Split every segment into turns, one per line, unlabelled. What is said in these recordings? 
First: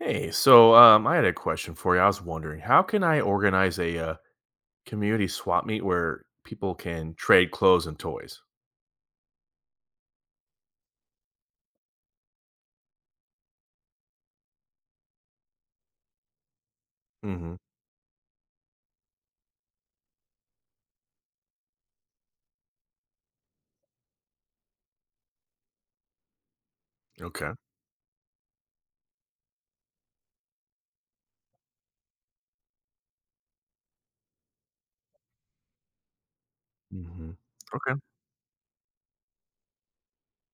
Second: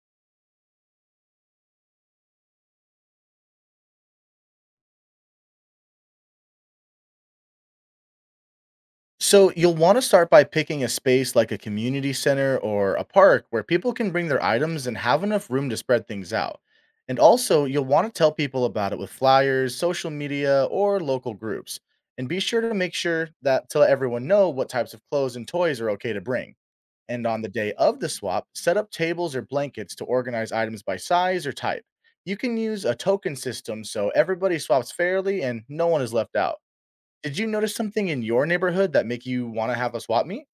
Hey, I had a question for you. I was wondering, how can I organize a community swap meet where people can trade clothes and toys?
So you'll want to start by picking a space like a community center or a park where people can bring their items and have enough room to spread things out. And
Hmm.
also, you'll want to tell people about it with flyers, social media, or local groups. And be sure to make sure that to let everyone know what types of clothes and toys are okay to bring. And on the
Okay.
day of the swap, set up tables or blankets to organize items by size or type. You can use a token system so everybody swaps fairly and no one is left out.
Hmm.
Did you notice
Okay.
something in your neighborhood that make you wanna have a swap meet?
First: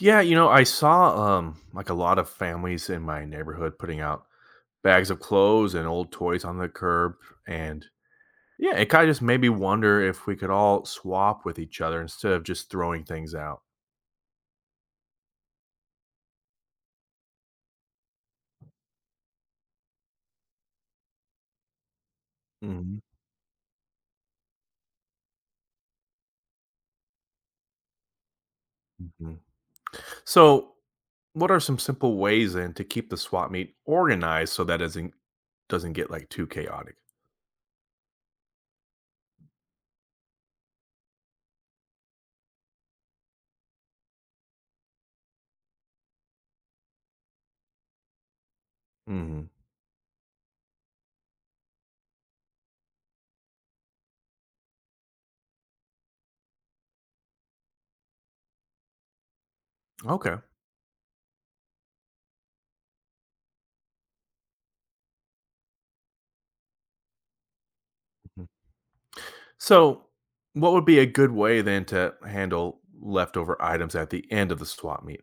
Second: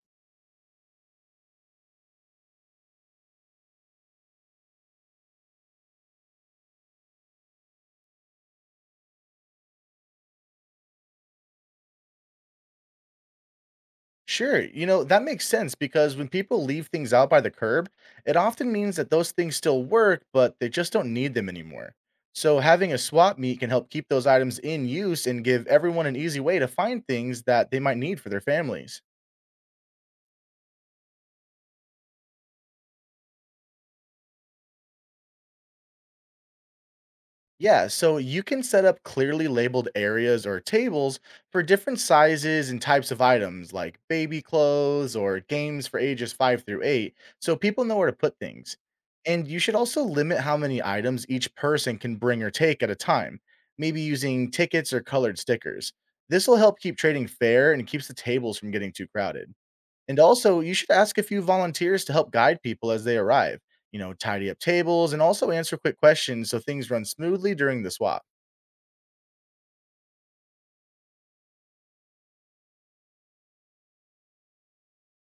Yeah, I saw like a lot of families in my neighborhood putting out bags of clothes and old toys on the curb, and yeah, it kind of just made me wonder if we could all swap with each other instead of just throwing things out.
Sure, you know, that makes sense because when people leave things out by the curb, it often means that those things still work, but they just don't need them anymore. So having a
Hmm.
swap meet can help keep those items in use and give everyone an easy way to find things that they might need for their families.
So, what are some simple ways then to keep the swap meet organized so that does not isn't doesn't get like too chaotic?
Yeah, so you can set up clearly labeled areas or tables for different sizes and types of items like baby clothes or games for ages 5 through 8, so people know where to put things. And
Hmm.
you should also limit how many items each person can bring or take at a time, maybe using tickets or colored stickers. This will help keep trading fair and keeps the tables from getting too crowded. And
Okay.
also, you should ask a few volunteers to help guide people as they arrive, you know, tidy up tables and also answer quick questions so things run smoothly during the swap.
Mhm. So, what would be a good way then to handle leftover items at the end of the swap meet?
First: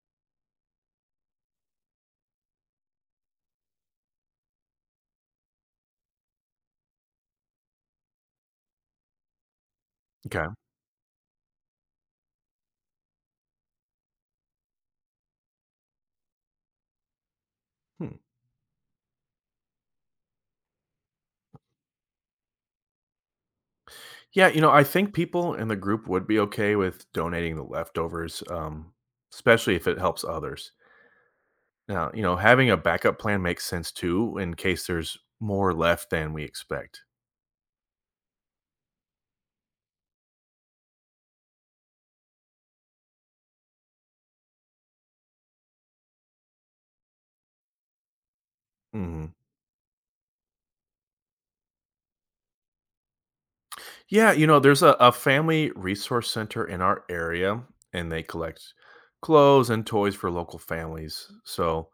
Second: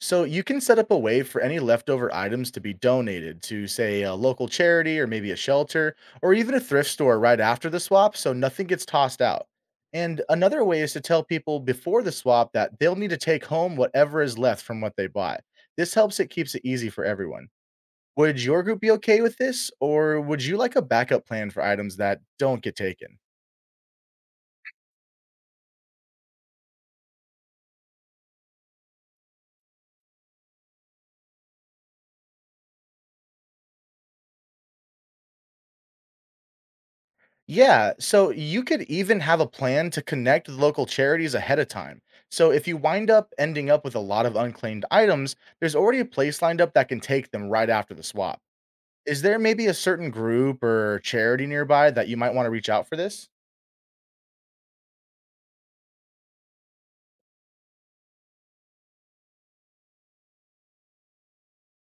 So, you can set up a way for any leftover items to be donated to, say, a local charity or maybe a shelter or even a thrift store right after the swap so nothing gets tossed out. And
Okay.
another way is to tell people before the swap that they'll need to take home whatever is left from what they bought. This helps it keeps it easy for everyone.
Hmm.
Would your group be okay with this, or would you like a backup plan for items that don't get taken?
Yeah, I think people in the group would be okay with donating the leftovers, especially if it helps others. Now, having a backup plan makes sense too in case there's more left than we expect.
Yeah, so you could even have a plan to connect with local charities ahead of time. So if you wind up ending up with a lot of unclaimed items, there's already a place lined up that can take them right after the swap. Is
Mhm.
there maybe a certain group or charity nearby that you might want to reach out for this?
Yeah, there's a family resource center in our area, and they collect clothes and toys for local families. So,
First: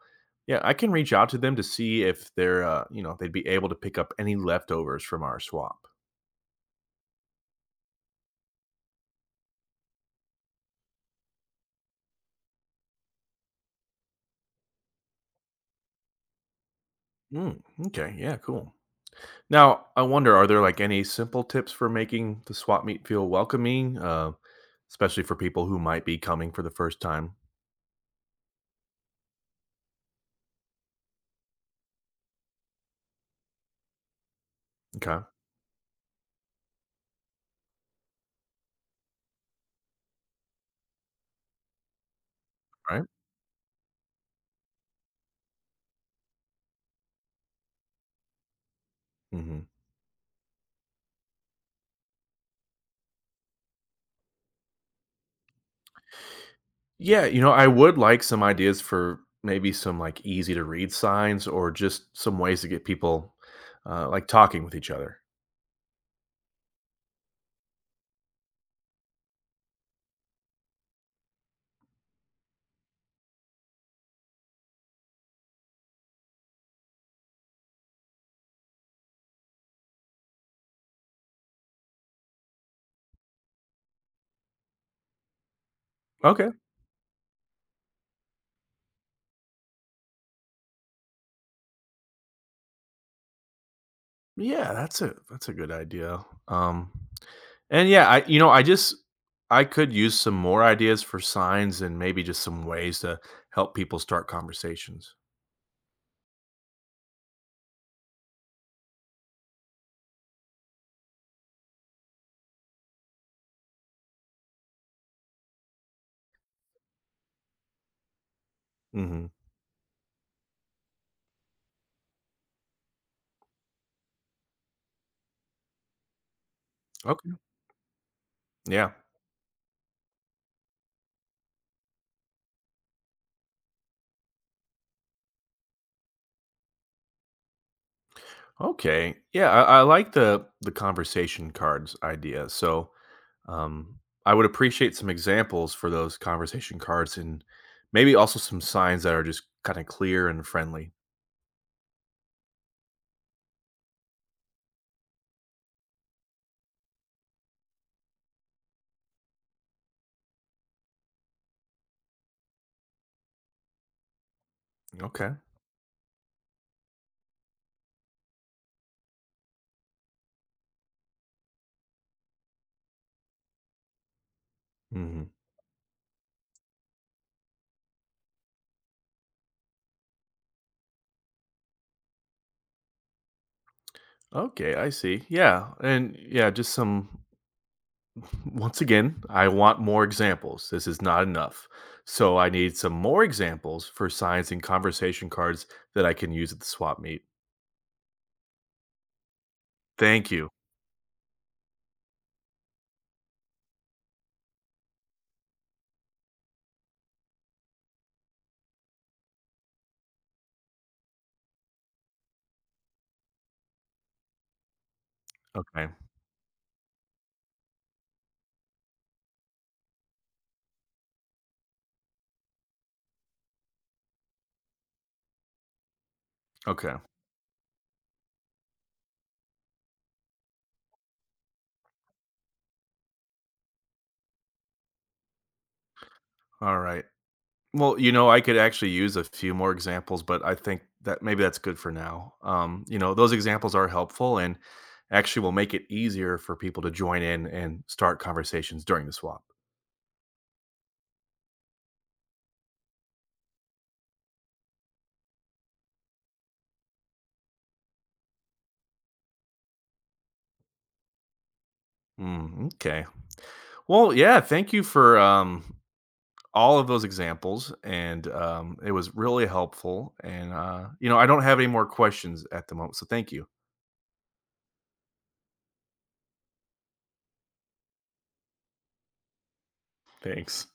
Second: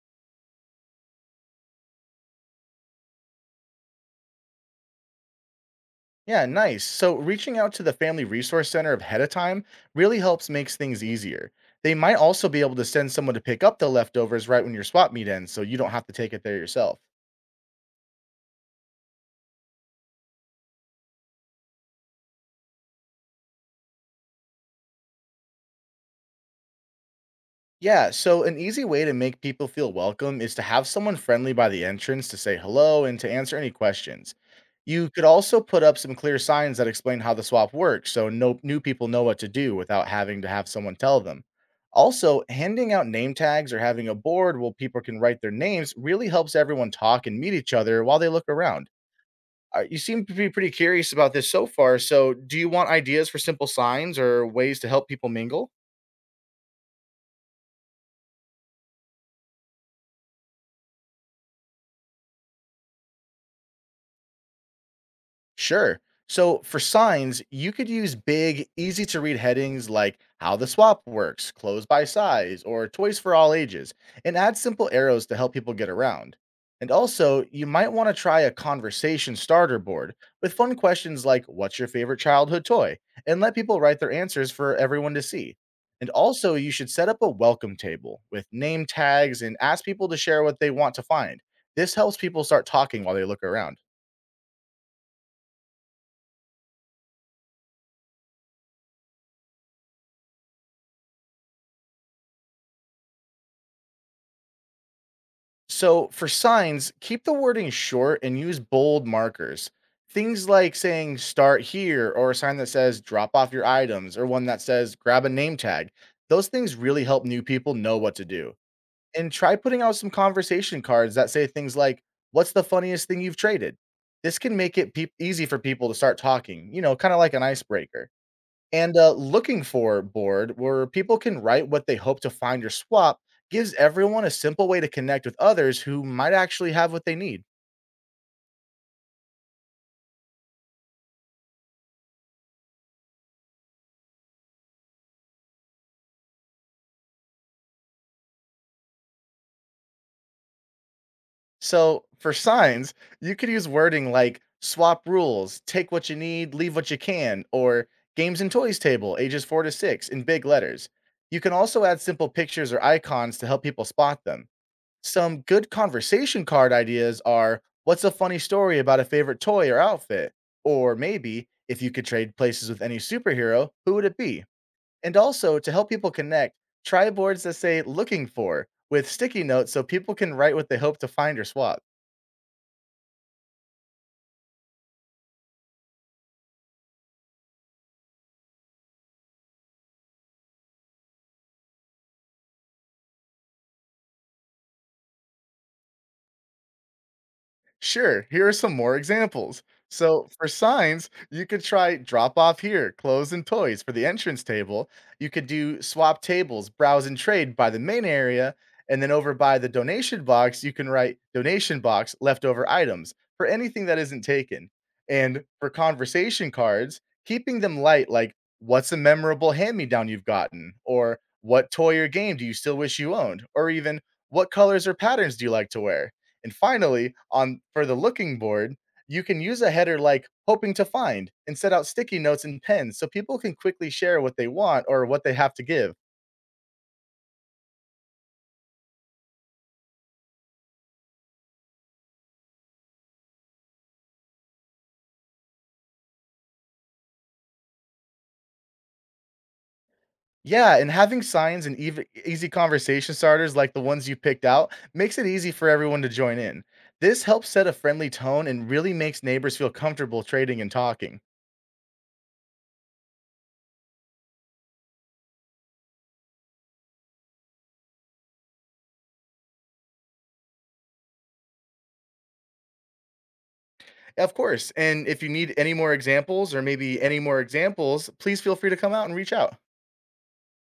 yeah, I can reach out to them to see if they're, they'd be able to pick up any leftovers from our swap.
Yeah, nice. So reaching out to the Family Resource Center ahead of time really helps makes things easier. They might also be able to send someone to pick up the leftovers right when your swap meet ends, so you don't have to take it there yourself.
Mm, okay, yeah, cool. Now, I wonder, are there like any simple tips for making the swap meet feel welcoming, especially for people who might be coming for the first time?
Yeah, so an easy way to make people feel welcome is to have someone friendly by the entrance to say hello and to answer any questions.
Okay,
You
all
could also put up some clear signs that explain how the swap works so no new people know what to do without having to have someone tell them. Also, handing
right.
out name tags or having a board where people can write their names really helps everyone talk and meet each other while they look around.
Mm-hmm.
You seem to be pretty curious about this so far, so do you want ideas for simple signs or ways to help people mingle?
Yeah, I would like some ideas for maybe some like easy to read signs or just some ways to get people like talking with each other.
Sure. So for signs, you could use big, easy to read headings like how the swap works, clothes by size, or toys for all ages, and add simple arrows to help people get around. And also, you might want to try a conversation starter board with fun questions like, what's your favorite childhood toy? And let people write their answers for everyone to see. And
Okay.
also, you should set up a welcome table with name tags and ask people to share what they want to find. This helps people start talking while they look around.
Yeah, that's a good idea. And yeah, I you know, I just I could use some more ideas for signs and maybe just some ways to help people start conversations.
So for signs, keep the wording short and use bold markers. Things like saying start here, or a sign that says drop off your items, or one that says grab a name tag. Those things really help new people know what to do.
Mhm.
And try putting out some conversation cards that say things like, what's the funniest thing you've traded? This can make it peop easy for people to start talking, you know, kind of
Okay.
like an icebreaker.
Yeah.
And a looking for board where people can write what they hope to find or swap gives everyone a simple way to connect with others who might actually have what they need.
Okay. Yeah, I like the conversation cards idea. So, Um, I would appreciate some examples for those conversation cards and maybe also some signs that are just kind of clear and friendly.
So for signs, you could use wording like swap rules, take what you need, leave what you can, or games and toys table, ages four to six, in big letters. You can also add simple pictures or icons to help people spot them.
Okay.
Some good conversation card ideas are, what's a funny story about a favorite toy or outfit? Or maybe, if you could trade places with any superhero, who would it be? And
Hmm.
also to help people connect, try boards that say looking for, with sticky notes so people can write what they hope to find or swap.
Okay, I see. Yeah. And once again, I want more examples. This is not enough. So I need some more examples for signs and conversation cards that I can use at the swap meet.
Sure, here are some more examples. So,
Thank
for
you.
signs, you could try drop off here, clothes and toys for the entrance table. You could do swap tables, browse and trade by the main area. And then over by the donation box, you can write donation box, leftover items for anything that isn't taken. And for
Okay.
conversation cards, keeping them light, like, what's a memorable hand me down you've gotten, or what toy or game do you still wish you owned, or even, what colors or patterns do you like to wear? And
Okay.
finally, on for the looking board, you can use a header like hoping to find, and set out sticky notes and pens so people can quickly share what they want or what they have to give.
All right. Well, I could actually use a few more examples, but I think that maybe that's good for now. Those examples are helpful and actually will make it easier for people to join in and start conversations during the swap.
Yeah, and having signs and easy conversation starters like the ones you picked out makes it easy for everyone to join in. This helps set a friendly tone and really makes neighbors feel comfortable trading and talking.
Mm, okay. Well, yeah, thank you for all of those examples. And it was really helpful. And, I don't have any more questions at the moment. So thank you.
Of course, and if you need any more examples or maybe any more examples, please feel free to come out and reach out.
Thanks.